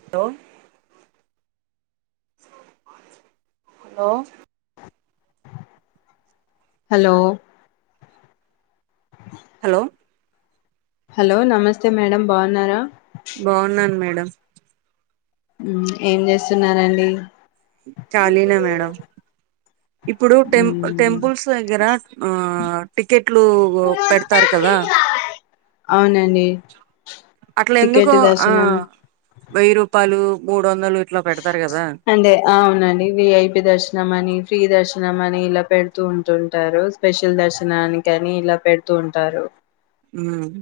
Hello hello hello hello hello నమస్తే madam బాగున్నారా బాగున్నాను మేడం ఏం చేస్తున్నారండి ఖాళీనే మేడం ఇప్పుడు టెం మ్, టెంపుల్స్ దగ్గర ఆ టికెట్లు పెడతారు కదా అవునండి అట్లా ఎందుకు టికెట్ ఆ దర్శనం వెయ్యి రూపాయలు మూడు వందలు ఇట్లా పెడతారు కదా అంటే అవునండి వి ఐ పి దర్శన్ మని ఫ్రీ దర్శనం అని ఇలా పెడుతూ ఉంటుంటారు స్పెషల్ దర్శన్ నానిక్ గానీ ఇలా పె తు ఉంటారు. ఉమ్మ్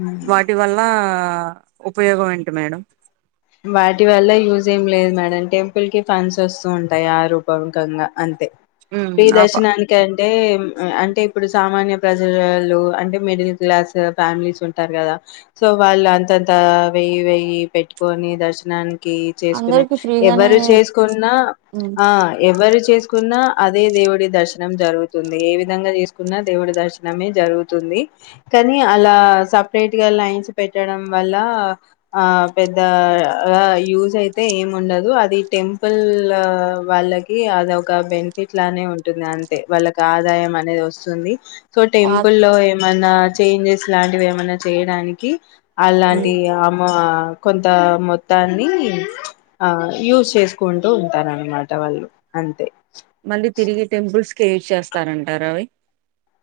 మ్, వాటి వల్ల. ఆ ఉపయోగం ఏంటి మేడం. వాటి వల్ల యూజ్ ఏం లేదు మేడం. టెంపుల్ కి ఫండ్స్ వస్తూ ఉంటాయి. ఆ రూపకంగా అన్ ఉమ్ ఫ్రీ ఆప దర్శనానిక్ అంటే. అంటే ఇప్పుడు సామాన్య ప్రజలలు అంటే మిడిల్ క్లాస్ ఫ్యామిలీస్ ఉంటారు కదా, సో వాళ్ళు అంతంత వెయ్యి వెయ్యి పెట్టు. కొని దర్శనానిక్. కి చేసుకునే అందరికి ఫ్రీగానే ఎవరు చేసుకున్నా, ఉమ్ ఆ ఎవరు చేస్. కున్నా అదే దేవుడి దర్శనం జరుగుతుంది. ఏ విధంగా చేసుకున్నా దేవుడి దర్శనమే జరుగుతుంది, కానీ అలా సపరేట్ గా లైన్స్ పెట్టడం వల్ల ఆ పెద్ద ఆ యూజ్ అయితే ఏం ఉండదు. అది టెంపుల్ వాళ్ళకి అదొక బెన్ఫిట్ లానే ఉంటుంది. అంతే వాళ్ళకి ఆదాయం అనేది వస్తుంది. సో ఆ టెంపుల్ లో ఏమన్నా. చేంజెస్ లాంటివి ఏమన్నా చేయడానికి. అలాంటి ఉమ్ ఆమా కొంత మొత్తాన్ని, ఆ యూస్ చేసుకుంటూ ఉంటారున్నమాట వాళ్ళు అంతే. యూస్ చేస్తారంటారా అవి.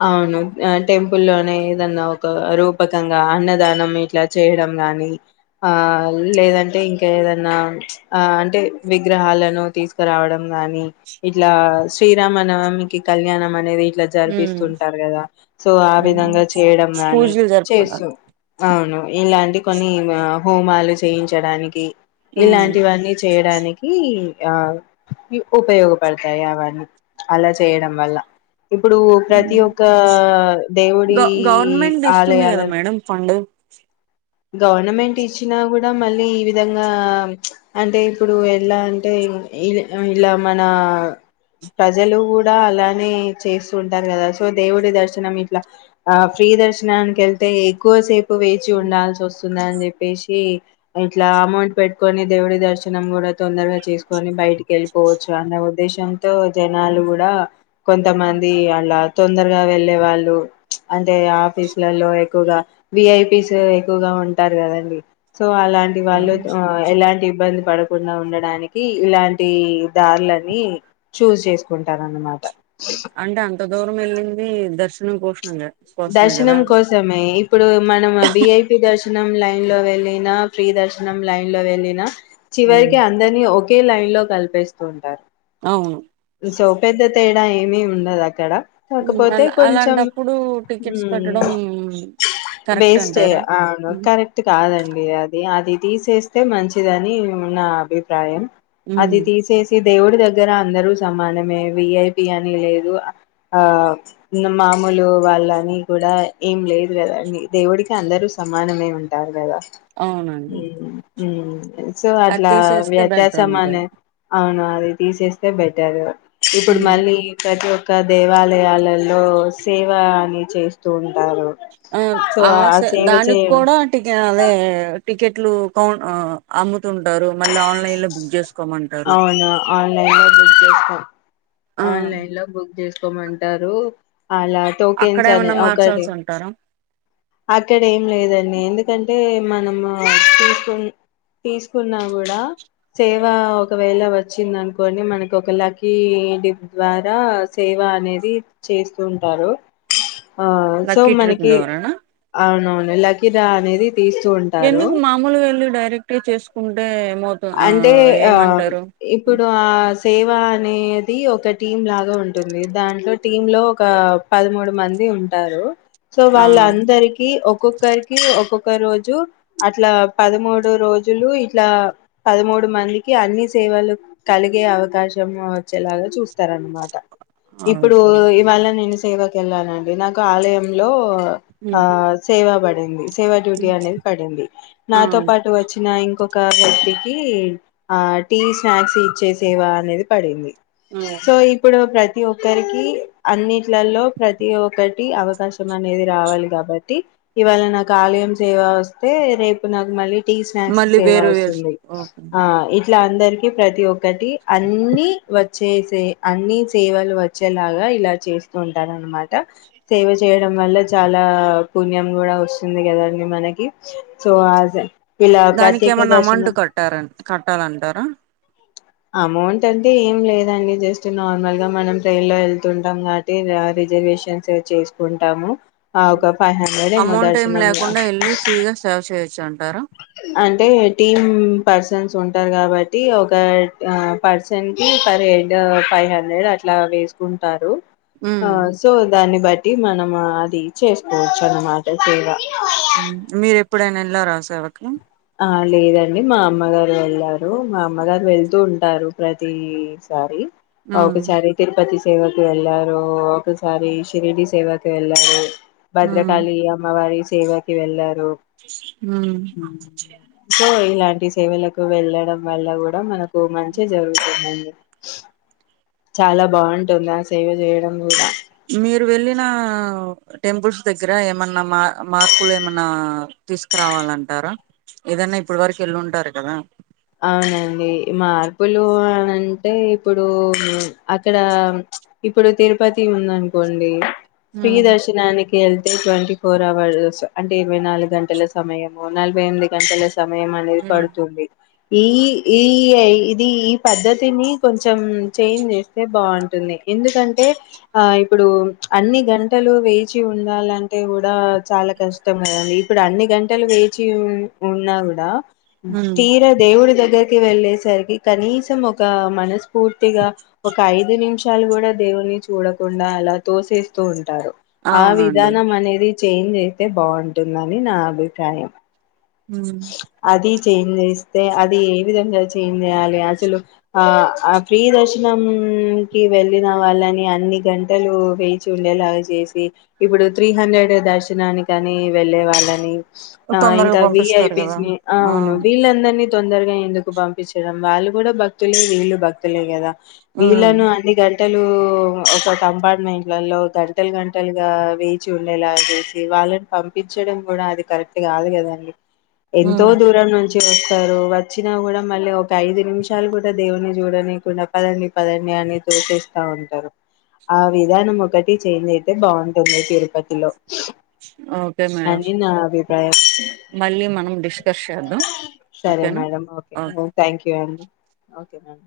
అవును ఆ టెంపుల్లోనే ఏదన్నా ఒక రూపకంగా అన్నదానం ఇట్లా చేయడం గాని, ఆ లేదంటే ఇంకా ఏదన్నా ఆ అంటే విగ్రహాలను తీసుకురావడం గాని, ఇట్లా శ్రీరామనవమికి కళ్యాణం అనేది. ఇలా జరిపిస్ ఉమ్ తుంటారు కదా సో ఆ ఉమ్ విధంగా చేయడం గాని పూజలు జరుపుకోవడానికి అవును ఇలాంటి కొన్ని ఆ. హోమాలు చేయించడానికి. ఉమ్ ఇలాంటివన్నీ చేయడానికి. ఆ ఉపయోగపడతాయి అవన్నీ అలా చేయడం వల్ల. ఇప్పుడు ప్రత్ ప్రతి ఉమ్ ఒక్క గ దేవుడి ఆలయాలను. క్ష గవర్నమెంట్ ఇచ్చినా కూడా మళ్ళీ ఈ విధంగా అంటే, ఇప్పుడు ఎలా అంటే ఇలా మన ప్రజలు కూడా అలానే చేస్తూ ఉంటారు కదా. సో దేవుడి దర్శనం ఇట్లా ఆ ఫ్రీ దర్శనానికి వెళ్తే ఎక్కువ సేప్. వేచిఉండాల్స్ స్తుందా అని చెప్పేసి, ఇట్లా అమౌంట్ పెట్టుకొని దేవుడి దర్శనం కూడా తొందరగా చేసుకొని బయటికి వెళ్ళిపోవచ్చు, అన్న ఉద్దేశంతో జనాలు గూడ. కొంతమంది అళ్ళ. తొందరగా వెళ్ళే వాళ్ళు, అంటే ఆఫీస్లలో ఎక్కువగా వి ఐ పిస్. ఎక్కువగా ఉంటారు కదండి. సో అలాంటి వాళ్ళు, ఆ ఎలాంటి ఇబ్బందుల్ పడకుండా ఉండడానికి ఇలాంటి దారులని చూజ్ చేసుకున్. అంటే అంత దూరం వెళ్ళింది దర్శ పోషణంగా దర్శనం కోసమే ఇప్పుడు మనం వీఐపీ దర్శ్ నం లైన్ లో వెళ్ళిన ఫ్రీ దర్శనం లైన్ లో వెళ్ళిన చివరికి అందరిని ఒక కే లైన్ లో కలిపేస్తుంటారు అవును సో పెద్దతే ఇలా టైమే ఉండదు అక్కడ కాకపోతే అలా కొంచెం అలాంటప్పుడు టికెట్స్ మ్ పెట్టడం కరెక్ట్ వేస్ట్ అంటారా అవును కరెక్ట్ కాదండి అది అది అది తీసేస్తే మంచిదని నా అభిప్రాయం ఉమ్ అది తీసేసి దేవుడి దగ్గర గ్గర అందరు సమానమే విఐపి అని లేదు ఆ మామూలు వాళ్ళ అని కూడా ఏం లేదు కదండి దేవుడికి అందరూ సమానమే ఉంటారు కదా అవునండి ఉం సో అది అట్లా తీసేస్తే బెటర్ వ్యత్యాసం అని అంటారు అవున తీసేస్తే బయి [unintelligible] ఇప్పుడు ఉమ్. మళ్ళీ ప్రతి ఒక్క క దేవాలయాలలో సేవ అని చేస్తూ ఉంటారు ఆ సో ఆశ ఆ సేవ దానికి చేయ కూడా అదే టికెట్లు క అమ్ముతుంటారు మళ్ళీ ఆన్లైన్ లో బుక్ చేసుకోమంటారు అవునా ఆన్లైన్లో బుక్ చేస్కొ ఆ ఆన్లైన్ లో బుక్ చేసు కొమంటారు అలా అక్కడ టోకేన్స్ అనే ఏమన్నా ఒకటి మార్చాల్సి ఉంటారా అక్కడ ఏం లేదండి ఎందుకంటే మనము తీసుకు తీసుకున్నా గూడా సేవ ఒకవేళ వచ్చింది అనుకోని మనకు ఒక లకీ డిప్ ద్వారా సేవ అనేది చేస్తూ ఉంటారు ఆ సో లక్కీ ట్రిప్ మనకి ద్వారానా అవునవును లకిడ్రా అనేది తీస్తూ ఉంటారు ఎందుకు మామూలుగా వెళ్ళు డైర్ క్ట్ చేసుకుంటే ఏమవుతు ఆ అంటే ఆ ఏమంటారు ఇప్పుడు ఆ సేవ్ వ అనేది ఒక టీం లాగా ఉంటుంది.. దాంట్లో టీం లో ఒక పదమూడు మంది ఉంటారు. సో ఆ వాళ్ళందరికి ఒక్కొక్కరికి ఒక్కొక్ ఒక రోజు అట్లా పదమూడు రోజులు ఇట్లా పదమూడు మందికి అన్ని సేవలు కలిగే అవకాశము వచ్చేలాగా చూస్తారన్నమాట. అవును ఇప్పుడు సరే ఇవాళ నేను సేవ కెళ్ళానండి నాకు ఆలయంలో ఆ సేవాబడి ఉంది సేవా డ్యూటీ అనేది పడింది. ఆ నాతో పాటు వచ్చిన ఇంకొక వ్యక్తి క్ కి ఆ టీ, స్నాక్స్ ఇచ్చేసేవ అనేది పడింది. ఆ సో ఇప్పుడు ప్ర ప్రతి ఒక్కరికి అన్నిట్లలో ప్రతి ఒక్కటి అవకాశం అనేది రావాలి కాబట్టి. ఇవాళ నాకు ఆలయం సేవ వస్తే రేపు నాకు మళ్ళీ టీ, స్నాక్స్ మళ్ళీ సేవ వేరు వేరు వస్తుంది. ఓకే ఆ ఇట్లా అందరికి ప్రతి ఒక్కటి అన్ని వచ్చే సే అన్ని సేవలు వచ్చేలాగా ఇలా చేస్తూ ఉంటారు. అన్నమాట సేవ చేయడం వల్ల చాలా పుణ్యం కూడా వస్తుంది కదండి మనకి సో ఆ ఇలా ప్రత్యేక దర్శనం కట్టార కట్టాలంటారా అమౌంట్ అంటే ఏం లేదండి జస్ట్ నార్మల్గా మనం ట్రైన్ లో వెళ్తుంటాం కాబట్టి. రిజర్వేషన్స్ చేసుకుంటాము. ఆ ఒక ఫైవ్ హండ్రెడ్ ఏమో అమౌంట్ ఏమి దర్శనం లేకుండా. వెళ్ళి ఫ్రీగా సేవ చేయొచ్చ అండి ధార అంటే టీమ్ పర్సన్స్ ఉంటారు కాబట్టి. ఒక పర్సన్ కి పర్ హెడ్ ఫైవ్ హండ్రెడ్ అట్లా వేసుకుంటారు. ఆ సో దాన్ని బట్ ట్టి మనమా అది చేసుకోవచ్చు. అన్నమాట సేవ మీరే ఎప్పుడైనా ఎలా రా సేవకి ఆ లేదండి. మా అమ్మగారు వెళ్ళారు. మా అమ్మగారు వెళ్తూ ఉంటారు. ప్రతి సారి ఉమ్ ఓకసారి తిరుపతి స్ సేవకు వెళ్లారు, ఒకసారి శిరిడి సేవకు వెళ్లారు భద్రకాళి అమ్మవారి స్ సేవకి వెళ్లరు ఉహ్మ్ సో ఇలాంటి సేవలకు వెళ్ళడం వల్ల కూడా మన కు మంచే జరుగుతుందండి చాలా బాగుంటుంది. ఆ సేవ చేయడం కూడా మీరు వెళ్ళిన ఆ టెంపుల్స్, దగ్గర ఏమన్నా మా మార్పులు ఏమన్నా తీసుకురావాలంటారా. ఏదన్నా ఇప్పడ వరకు వెళ్లుంటారు కదా అవునండి మార్పులు అ అంటే ఇప్పుడు అక్కడా ఇప్పుడు తిరుపతి ఉందనుకోండి ఉమ్ శ్రీదర్శనానికి వెళ్తే ట్వంటీ ఫోర్ అవర్స్ అంటే ఇరవై నాలుగు గంటల సమయము నలభై ఎనిమిది గంటల సమయం అనేది పడుతుంది ఈ ఈ ఇది ఈ పద్ధతిని కొంచెం చేంజ్ చేస్తే బాగుంటుంది ఎందుకంటే ఆ ఇప్పుడు అన్ని గంటలు వేచి ఉండాలంటే కూడా చాలా కష్టం కదండీ ఇప్పుడు అన్ని గంటలు వేచి ఉన్నా గూడా తీరా దగ్గరికి వెళ్ళేసరికి కనీసం ఒక మనసు పూర్తిగా ఒక ఐదు నిమిషం షాలు కూడా దేవున్ని చూడకుండా అలా తోసేస్తూ ఉంటారు ఆ అవునండి విధానం మనేది చేంజ్ అయితే బాగుంటుందని నా అభిప్రాయం ఉ అది చేంజ్ చేస్తే అది ఏ విధంగా చేంజ్ చేయాలి అసలు ఆ ఆ ఫ్రీ దర్శనంకి వెళ్ళిన వాళ్ళని అన్ని గంటలు వేచి ఉండేలాగా చేసి ఇప్పుడు త్రీ హండ్రెడ్ దర్శనానికని వెళ్ళే వాళ్ళని ఆ తొందరగా ఇంకా పంప్ విఐపీస్ అవును వీళ్ళందరినీ తొందరగా ఎందుకు పంపించడం వాళ్ళు కూడా భక్తులే వీళ్ళు భక్తులే కదా ఉమ్ వీళ్ళలను అన్నిగంట గంటలు ఒక కంపార్ట్మెంట్లలో గంటలు గంటలుగా వేచి ఉండేలాగా చేసి వాళ్ళని పంపించడం కూడా అది కరెక్ట్ గాదు కదాండి ఎంతో ఉమ్ దూరం నుంచి వస్తారు వచ్చినా కూడా మళ్ళీ ఒక ఐదు నిమిషాలు కూడా దేవుని చూడనికుండా పదండి పదండి అని చూపిస్తా ఉంటారు ఆ విధానం ఒకటి చెజ అయితే బాగుంటుంది తిరుపతిలో ఓకే మేడం అని నా అభిప్రాయం మళ్ళీ మనం డిస్కస్ చేద్దాం ఓకేనా ఓకె [unintelligible] ఓకె రన్